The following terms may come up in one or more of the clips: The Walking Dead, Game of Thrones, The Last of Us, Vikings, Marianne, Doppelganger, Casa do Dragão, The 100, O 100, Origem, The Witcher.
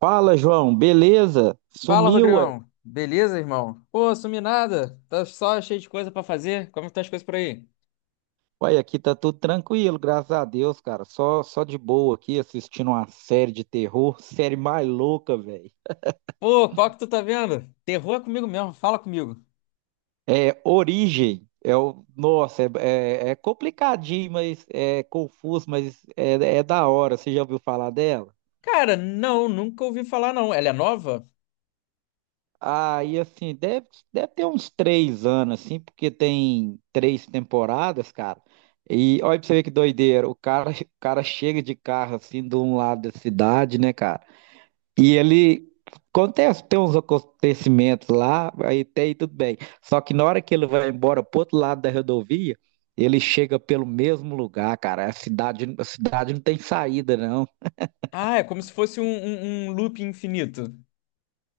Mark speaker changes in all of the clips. Speaker 1: Fala, João, beleza?
Speaker 2: Fala,
Speaker 1: Sumiu, ué?
Speaker 2: Rodrigão. Beleza, irmão? Pô, sumi nada. Tá só cheio de coisa pra fazer. Como estão as coisas por aí?
Speaker 1: Ué, aqui tá tudo tranquilo, graças a Deus, cara. Só de boa aqui assistindo uma série de terror, série mais louca, velho.
Speaker 2: Pô, qual que tu tá vendo? Terror é comigo mesmo. Fala comigo.
Speaker 1: É Origem. Nossa, é complicadinho, mas é confuso, é da hora. Você já ouviu falar dela?
Speaker 2: Cara, não, nunca ouvi falar não. Ela é nova?
Speaker 1: Aí, assim, deve ter uns 3 anos, assim, porque tem três temporadas, cara. E olha pra você ver que doideira. O cara chega de carro, assim, de um lado da cidade, né, cara? E ele. Acontece, tem uns acontecimentos lá, aí tem tudo bem. Só que na hora que ele vai embora pro outro lado da rodovia, ele chega pelo mesmo lugar, cara. A cidade não tem saída, não.
Speaker 2: Ah, é como se fosse um loop infinito.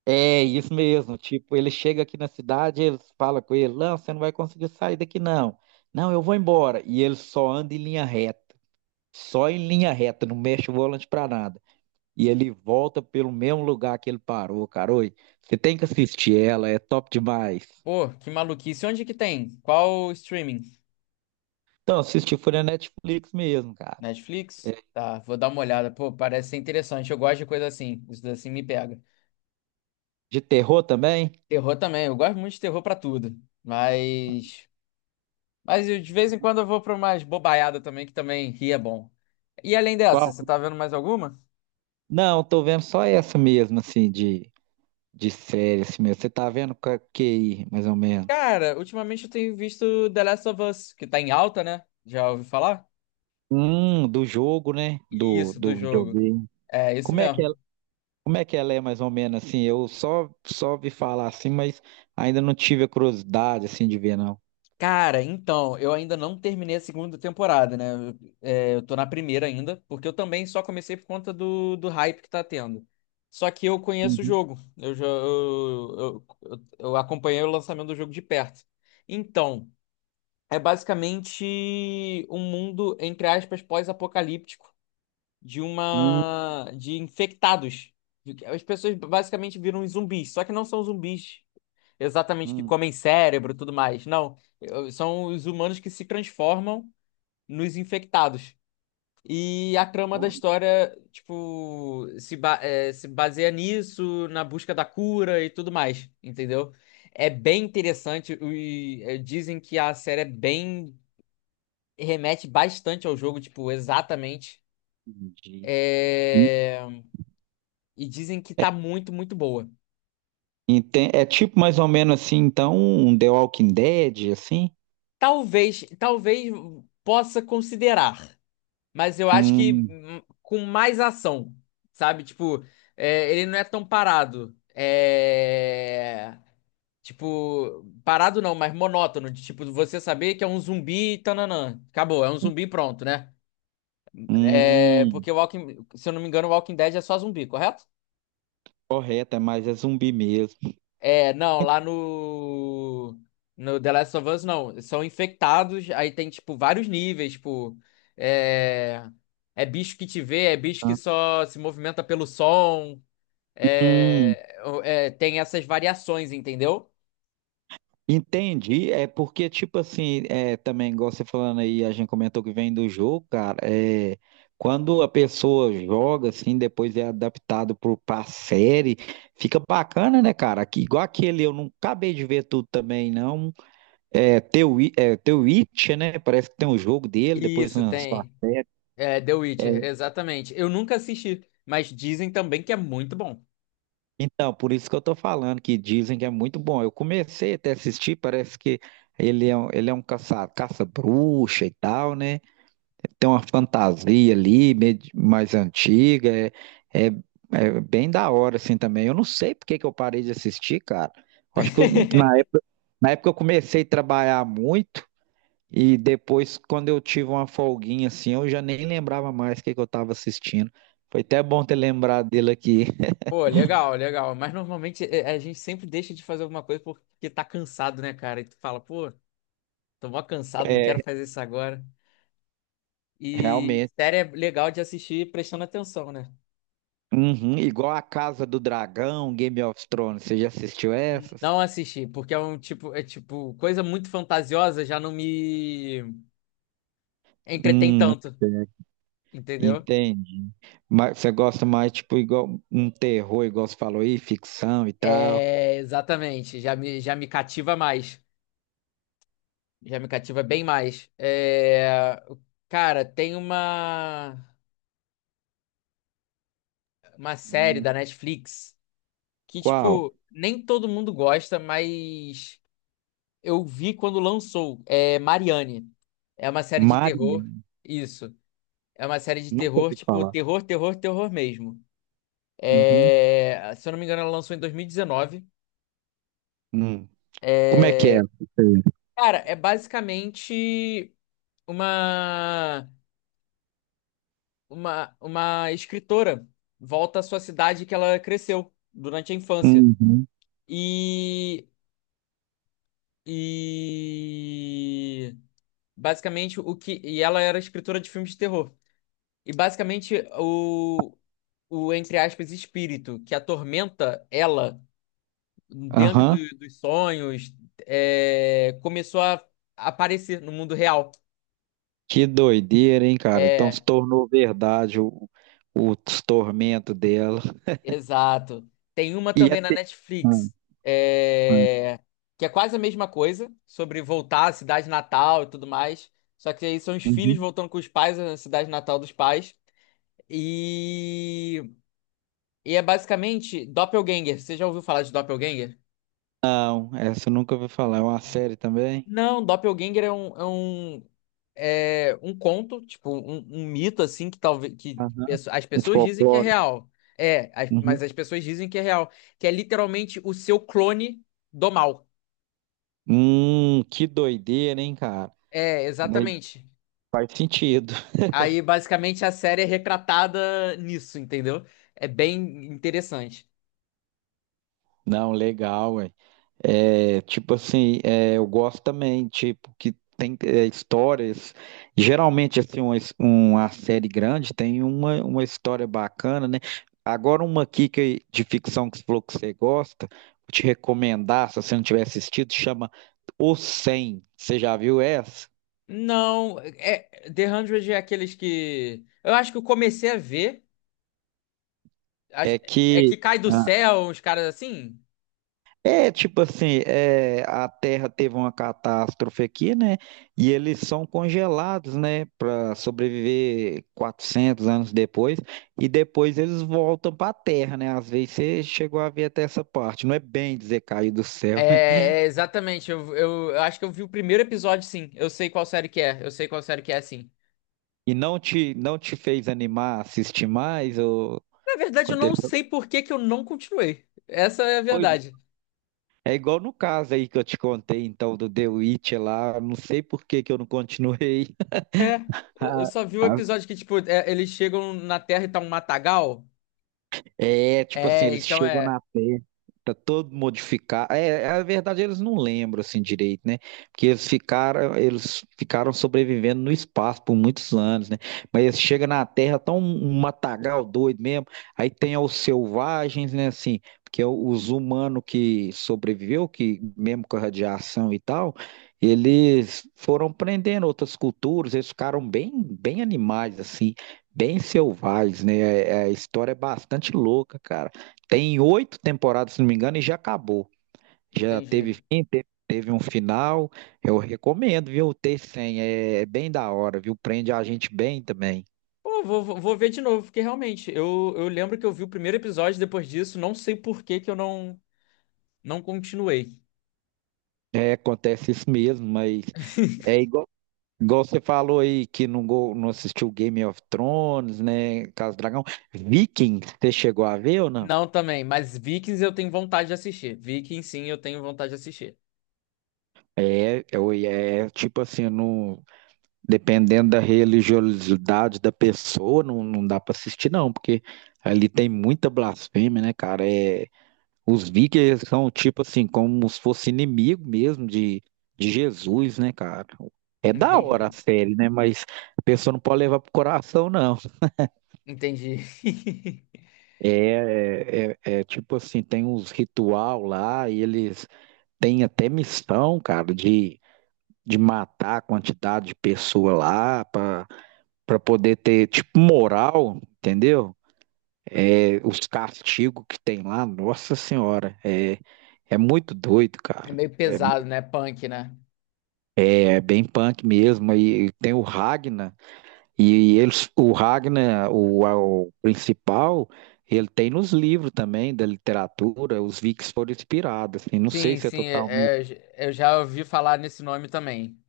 Speaker 1: É isso mesmo, tipo, ele chega aqui na cidade, eles falam com ele, não, você não vai conseguir sair daqui não. Não, eu vou embora. E ele só anda em linha reta, só em linha reta, não mexe o volante pra nada. E ele volta pelo mesmo lugar que ele parou, cara. Oi, você tem que assistir ela, é top demais.
Speaker 2: Pô, que maluquice. Onde que tem? Qual streaming?
Speaker 1: Então, assisti foi na Netflix mesmo, cara.
Speaker 2: Netflix?
Speaker 1: É,
Speaker 2: Tá, vou dar uma olhada. Pô, parece ser interessante. Eu gosto de coisa assim. Isso assim me pega.
Speaker 1: de terror também?
Speaker 2: Terror também. Eu gosto muito de terror pra tudo. Mas de vez em quando eu vou pra umas bobaiada também, que também ri é bom. E além dessa, você
Speaker 1: Qual?
Speaker 2: tá vendo mais alguma?
Speaker 1: Não, tô vendo só essa mesmo, assim, de série, assim mesmo. Você tá vendo com a QI, mais ou menos.
Speaker 2: Cara, ultimamente eu tenho visto The Last of Us, que tá em alta, né? Já ouvi falar?
Speaker 1: Do jogo, né? Do,
Speaker 2: Isso, do
Speaker 1: do
Speaker 2: jogo.
Speaker 1: videogame.
Speaker 2: É, isso
Speaker 1: Como é que
Speaker 2: mesmo.
Speaker 1: ela, como é que ela é mais ou menos assim? Eu só vi falar assim, mas ainda não tive a curiosidade assim de ver não.
Speaker 2: Cara, então, eu ainda não terminei a segunda temporada, né? É, eu tô na primeira ainda, porque eu também só comecei por conta do hype que tá tendo. Só que eu conheço o
Speaker 1: Uhum.
Speaker 2: jogo. Eu já eu acompanhei o lançamento do jogo de perto. Então. É basicamente um mundo, entre aspas, pós-apocalíptico de
Speaker 1: Hum.
Speaker 2: uma de infectados. As pessoas basicamente viram zumbis, só que não são zumbis exatamente que
Speaker 1: Hum.
Speaker 2: comem cérebro e tudo mais. Não, são os humanos que se transformam nos infectados. E a trama da
Speaker 1: Oh,
Speaker 2: história, tipo, se, ba- eh, se baseia nisso, na busca da cura e tudo mais, entendeu? É bem interessante. Dizem que a série é bem remete bastante ao jogo, tipo, exatamente.
Speaker 1: entendi.
Speaker 2: É, E dizem que tá muito, muito boa.
Speaker 1: É tipo mais ou menos assim, então, um The Walking Dead, assim?
Speaker 2: Talvez possa considerar, mas eu acho que
Speaker 1: Hum.
Speaker 2: com mais ação, sabe? Tipo, ele não é tão parado. Tipo, parado não, mas monótono, de tipo, você saber que é um zumbi, tananã. Acabou, é um zumbi pronto, né? É,
Speaker 1: Hum,
Speaker 2: porque o Walking, se eu não me engano, o Walking Dead é só zumbi, correto?
Speaker 1: correto, é mais é zumbi mesmo.
Speaker 2: É, não, lá no The Last of Us, não. São infectados, aí tem, tipo, vários níveis, tipo, é, bicho que te vê, é bicho que só se movimenta pelo som,
Speaker 1: Hum.
Speaker 2: tem essas variações, entendeu?
Speaker 1: Entendi, é porque, tipo assim, é, também, igual você falando aí, a gente comentou que vem do jogo, cara, é, quando a pessoa joga, assim, depois é adaptado pra série, fica bacana, né, cara? Aqui, igual aquele, eu não acabei de ver tudo também, não, The Witcher, né, parece que tem um jogo dele, depois
Speaker 2: Isso,
Speaker 1: lançou a
Speaker 2: tem.
Speaker 1: série,
Speaker 2: É, The
Speaker 1: é,
Speaker 2: Witcher, exatamente. Eu nunca assisti, mas dizem também que é muito bom.
Speaker 1: então, por isso que eu tô falando, que dizem que é muito bom, eu comecei até a assistir, parece que ele é um caça-bruxa e tal, né? Tem uma fantasia ali, meio mais antiga, é, é, é bem da hora, assim, também. Eu não sei por que que eu parei de assistir, cara. Eu acho que eu- na, na época eu comecei a trabalhar muito e depois, quando eu tive uma folguinha, assim, eu já nem lembrava mais o que que eu tava assistindo. Foi até bom ter lembrado dele aqui.
Speaker 2: Pô, legal, legal. Mas normalmente é, a gente sempre deixa de fazer alguma coisa porque tá cansado, né, cara? E tu fala, pô. Tô mó cansado, não
Speaker 1: É,
Speaker 2: quero fazer isso agora. E
Speaker 1: realmente.
Speaker 2: série é legal de assistir prestando atenção, né?
Speaker 1: Uhum, igual a Casa do Dragão, Game of Thrones, você já assistiu essas?
Speaker 2: Não assisti, porque é um tipo, é tipo, coisa muito fantasiosa já não me entretém
Speaker 1: Hum,
Speaker 2: tanto, entendeu?
Speaker 1: entende. Mas você gosta mais, tipo, igual um terror, igual você falou aí, ficção e tal.
Speaker 2: É, exatamente, já me cativa mais, já me cativa bem mais. É, cara, tem uma série da
Speaker 1: Hum,
Speaker 2: Netflix que,
Speaker 1: qual?
Speaker 2: tipo, nem todo mundo gosta, mas eu vi quando lançou, é Marianne. É uma série de
Speaker 1: Maria.
Speaker 2: terror. Isso. É uma série de
Speaker 1: Nunca
Speaker 2: terror,
Speaker 1: ouvi
Speaker 2: tipo,
Speaker 1: falar.
Speaker 2: terror, terror, terror mesmo.
Speaker 1: Uhum.
Speaker 2: É, se eu não me engano, ela lançou em 2019.
Speaker 1: Hum. Como é que é?
Speaker 2: É, cara, é basicamente uma... uma escritora volta à sua cidade que ela cresceu durante a infância.
Speaker 1: Uhum.
Speaker 2: E e basicamente o que e ela era escritora de filmes de terror. E basicamente entre aspas, espírito que atormenta ela dentro
Speaker 1: Aham.
Speaker 2: dos sonhos começou a aparecer no mundo real.
Speaker 1: Que doideira, hein, cara? Então se
Speaker 2: É,
Speaker 1: tornou verdade o, o tormento dela.
Speaker 2: exato. Tem uma
Speaker 1: E
Speaker 2: também na
Speaker 1: até. Hum.
Speaker 2: Netflix,
Speaker 1: Hum.
Speaker 2: é, que é quase a mesma coisa, sobre voltar à cidade natal e tudo mais. Só que aí são os filhos
Speaker 1: Uhum.
Speaker 2: voltando com os pais à cidade natal dos pais. E, e é basicamente Doppelganger. Você já ouviu falar de Doppelganger?
Speaker 1: Não, essa eu nunca ouvi falar. É uma série também?
Speaker 2: Não, Doppelganger é um conto, tipo, um mito, assim, que talvez
Speaker 1: Aham.
Speaker 2: as
Speaker 1: Um
Speaker 2: pessoas dizem que é
Speaker 1: folclore.
Speaker 2: real. Mas
Speaker 1: Uhum.
Speaker 2: as pessoas dizem que é real. Que é literalmente o seu clone do mal.
Speaker 1: Que doideira, hein, cara?
Speaker 2: É,
Speaker 1: Mas
Speaker 2: exatamente.
Speaker 1: faz sentido.
Speaker 2: Aí, basicamente, a série é retratada nisso, entendeu? É bem interessante.
Speaker 1: Não, legal, ué. É, tipo assim, é, eu gosto também, tipo, que tem é, histórias. Geralmente, assim, uma série grande tem uma história bacana, né? Agora, uma aqui que, de ficção que você falou que você gosta, vou te recomendar, se você não tiver assistido, chama O 100. Você já viu essa?
Speaker 2: Não, é, The 100 é aqueles que. Eu acho que eu comecei a ver. acho-
Speaker 1: É
Speaker 2: É
Speaker 1: que.
Speaker 2: que cai do céu, uns caras assim.
Speaker 1: É, tipo assim, é, a Terra teve uma catástrofe aqui, né? E eles são congelados, né? Para sobreviver 400 anos depois. E depois eles voltam para a Terra, né? Às vezes você chegou a ver até essa parte. Não é bem dizer cair do céu, né?
Speaker 2: Exatamente. Eu acho que eu vi o primeiro episódio, sim. Eu sei qual série que é. Eu sei qual série que é, sim.
Speaker 1: E não te fez animar, a assistir mais? Ou
Speaker 2: Na verdade, eu não
Speaker 1: aconteceu?
Speaker 2: sei por que que eu não continuei. Essa é a
Speaker 1: Pois
Speaker 2: verdade.
Speaker 1: é igual no caso aí que eu te contei, então, do The Witch lá. Não sei por que que eu não continuei.
Speaker 2: É. Eu só vi o episódio que, tipo, eles chegam na Terra e tá um matagal.
Speaker 1: É, tipo assim,
Speaker 2: É,
Speaker 1: eles
Speaker 2: então
Speaker 1: chegam
Speaker 2: é.
Speaker 1: na Terra, tá todo modificado. É, é, a verdade eles não lembram assim direito, né? Porque eles ficaram sobrevivendo no espaço por muitos anos, né? Mas eles chegam na Terra, tão um matagal doido mesmo. Aí tem os selvagens, né, assim, porque os humanos que sobreviveu, que mesmo com a radiação e tal, eles foram prendendo outras culturas, eles ficaram bem, bem animais assim. Bem selvagens, né? A história é bastante louca, cara. Tem oito temporadas, se não me engano, e já acabou. Já
Speaker 2: Entendi.
Speaker 1: teve fim, teve, teve um final. Eu recomendo, viu? O T100 é bem da hora, viu? Prende a gente bem também.
Speaker 2: Pô, vou ver de novo, porque realmente, eu lembro que eu vi o primeiro episódio depois disso, não sei por que que eu não, não continuei.
Speaker 1: É, acontece isso mesmo, mas é igual, igual você falou aí que não, não assistiu Game of Thrones, né? Casa do Dragão. Vikings, você chegou a ver ou não?
Speaker 2: Não também, mas Vikings eu tenho vontade de assistir. Vikings, sim, eu tenho vontade de assistir.
Speaker 1: É, é, é tipo assim, não. Dependendo da religiosidade da pessoa, não, não dá para assistir, não, porque ali tem muita blasfêmia, né, cara? É, os vikings são, tipo assim, como se fosse inimigo mesmo de, Jesus, né, cara? É da
Speaker 2: Entendi.
Speaker 1: hora a série, né? Mas a pessoa não pode levar pro coração, não.
Speaker 2: Entendi.
Speaker 1: É, é tipo assim, tem uns ritual lá e eles têm até missão, cara, de, matar a quantidade de pessoa lá pra para poder ter, tipo, moral, entendeu? É, os castigos que tem lá, nossa senhora, é, é muito doido,
Speaker 2: É
Speaker 1: cara.
Speaker 2: meio
Speaker 1: É,
Speaker 2: pesado, né? Punk, né?
Speaker 1: é bem punk mesmo. E tem o Ragnar, e eles, o Ragnar, o principal, ele tem nos livros também da literatura, os Vikings foram inspirados. Assim, não sei
Speaker 2: Sim,
Speaker 1: se é
Speaker 2: sim,
Speaker 1: totalmente.
Speaker 2: eu já ouvi falar nesse nome também.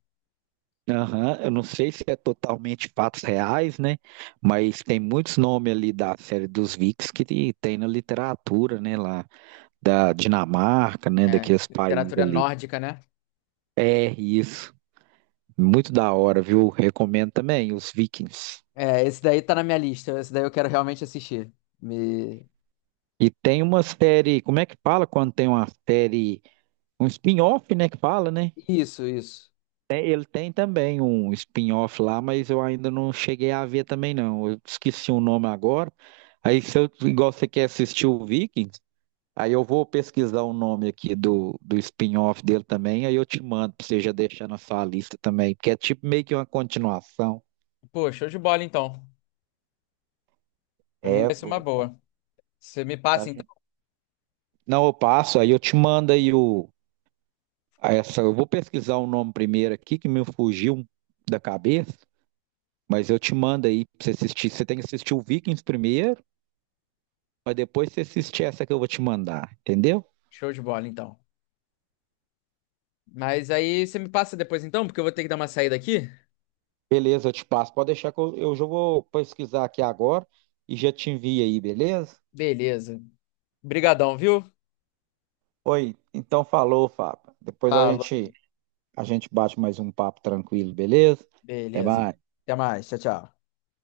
Speaker 1: Aham, eu não sei se é totalmente fatos reais, né? Mas tem muitos nomes ali da série dos Vikings que tem na literatura, né, lá. Da Dinamarca, né,
Speaker 2: É,
Speaker 1: daqueles países
Speaker 2: literatura
Speaker 1: ali.
Speaker 2: nórdica, né?
Speaker 1: É isso, muito da hora, viu? Recomendo também os Vikings.
Speaker 2: É, esse daí tá na minha lista. Esse daí eu quero realmente assistir. Me...
Speaker 1: E tem uma série, como é que fala quando tem uma série, um spin-off, né, que fala, né?
Speaker 2: Isso, isso.
Speaker 1: É, ele tem também um spin-off lá, mas eu ainda não cheguei a ver também não. Eu esqueci o nome agora. Aí se eu, igual você quer assistir o Vikings, aí eu vou pesquisar o nome aqui do, do spin-off dele também, aí eu te mando pra você já deixar na sua lista também, porque é tipo meio que uma continuação.
Speaker 2: Pô, show de bola então. Pra mim
Speaker 1: É,
Speaker 2: vai ser uma
Speaker 1: pô,
Speaker 2: boa. Você me
Speaker 1: a
Speaker 2: passa então.
Speaker 1: gente- não, eu passo, aí eu te mando aí o. a Essa, eu vou pesquisar o nome primeiro aqui, que me fugiu da cabeça, mas eu te mando aí pra você assistir. Você tem que assistir o Vikings primeiro, mas depois você assistir essa que eu vou te mandar, entendeu?
Speaker 2: Show de bola então. Mas aí você me passa depois então, porque eu vou ter que dar uma saída aqui.
Speaker 1: Beleza, eu te passo. Pode deixar que eu já vou pesquisar aqui agora e já te envio aí, beleza?
Speaker 2: Beleza. Brigadão, viu?
Speaker 1: Oi, então falou, Fábio. Depois
Speaker 2: Falou.
Speaker 1: a gente bate mais um papo tranquilo, beleza? Até
Speaker 2: Beleza.
Speaker 1: mais.
Speaker 2: Até mais. Tchau, tchau.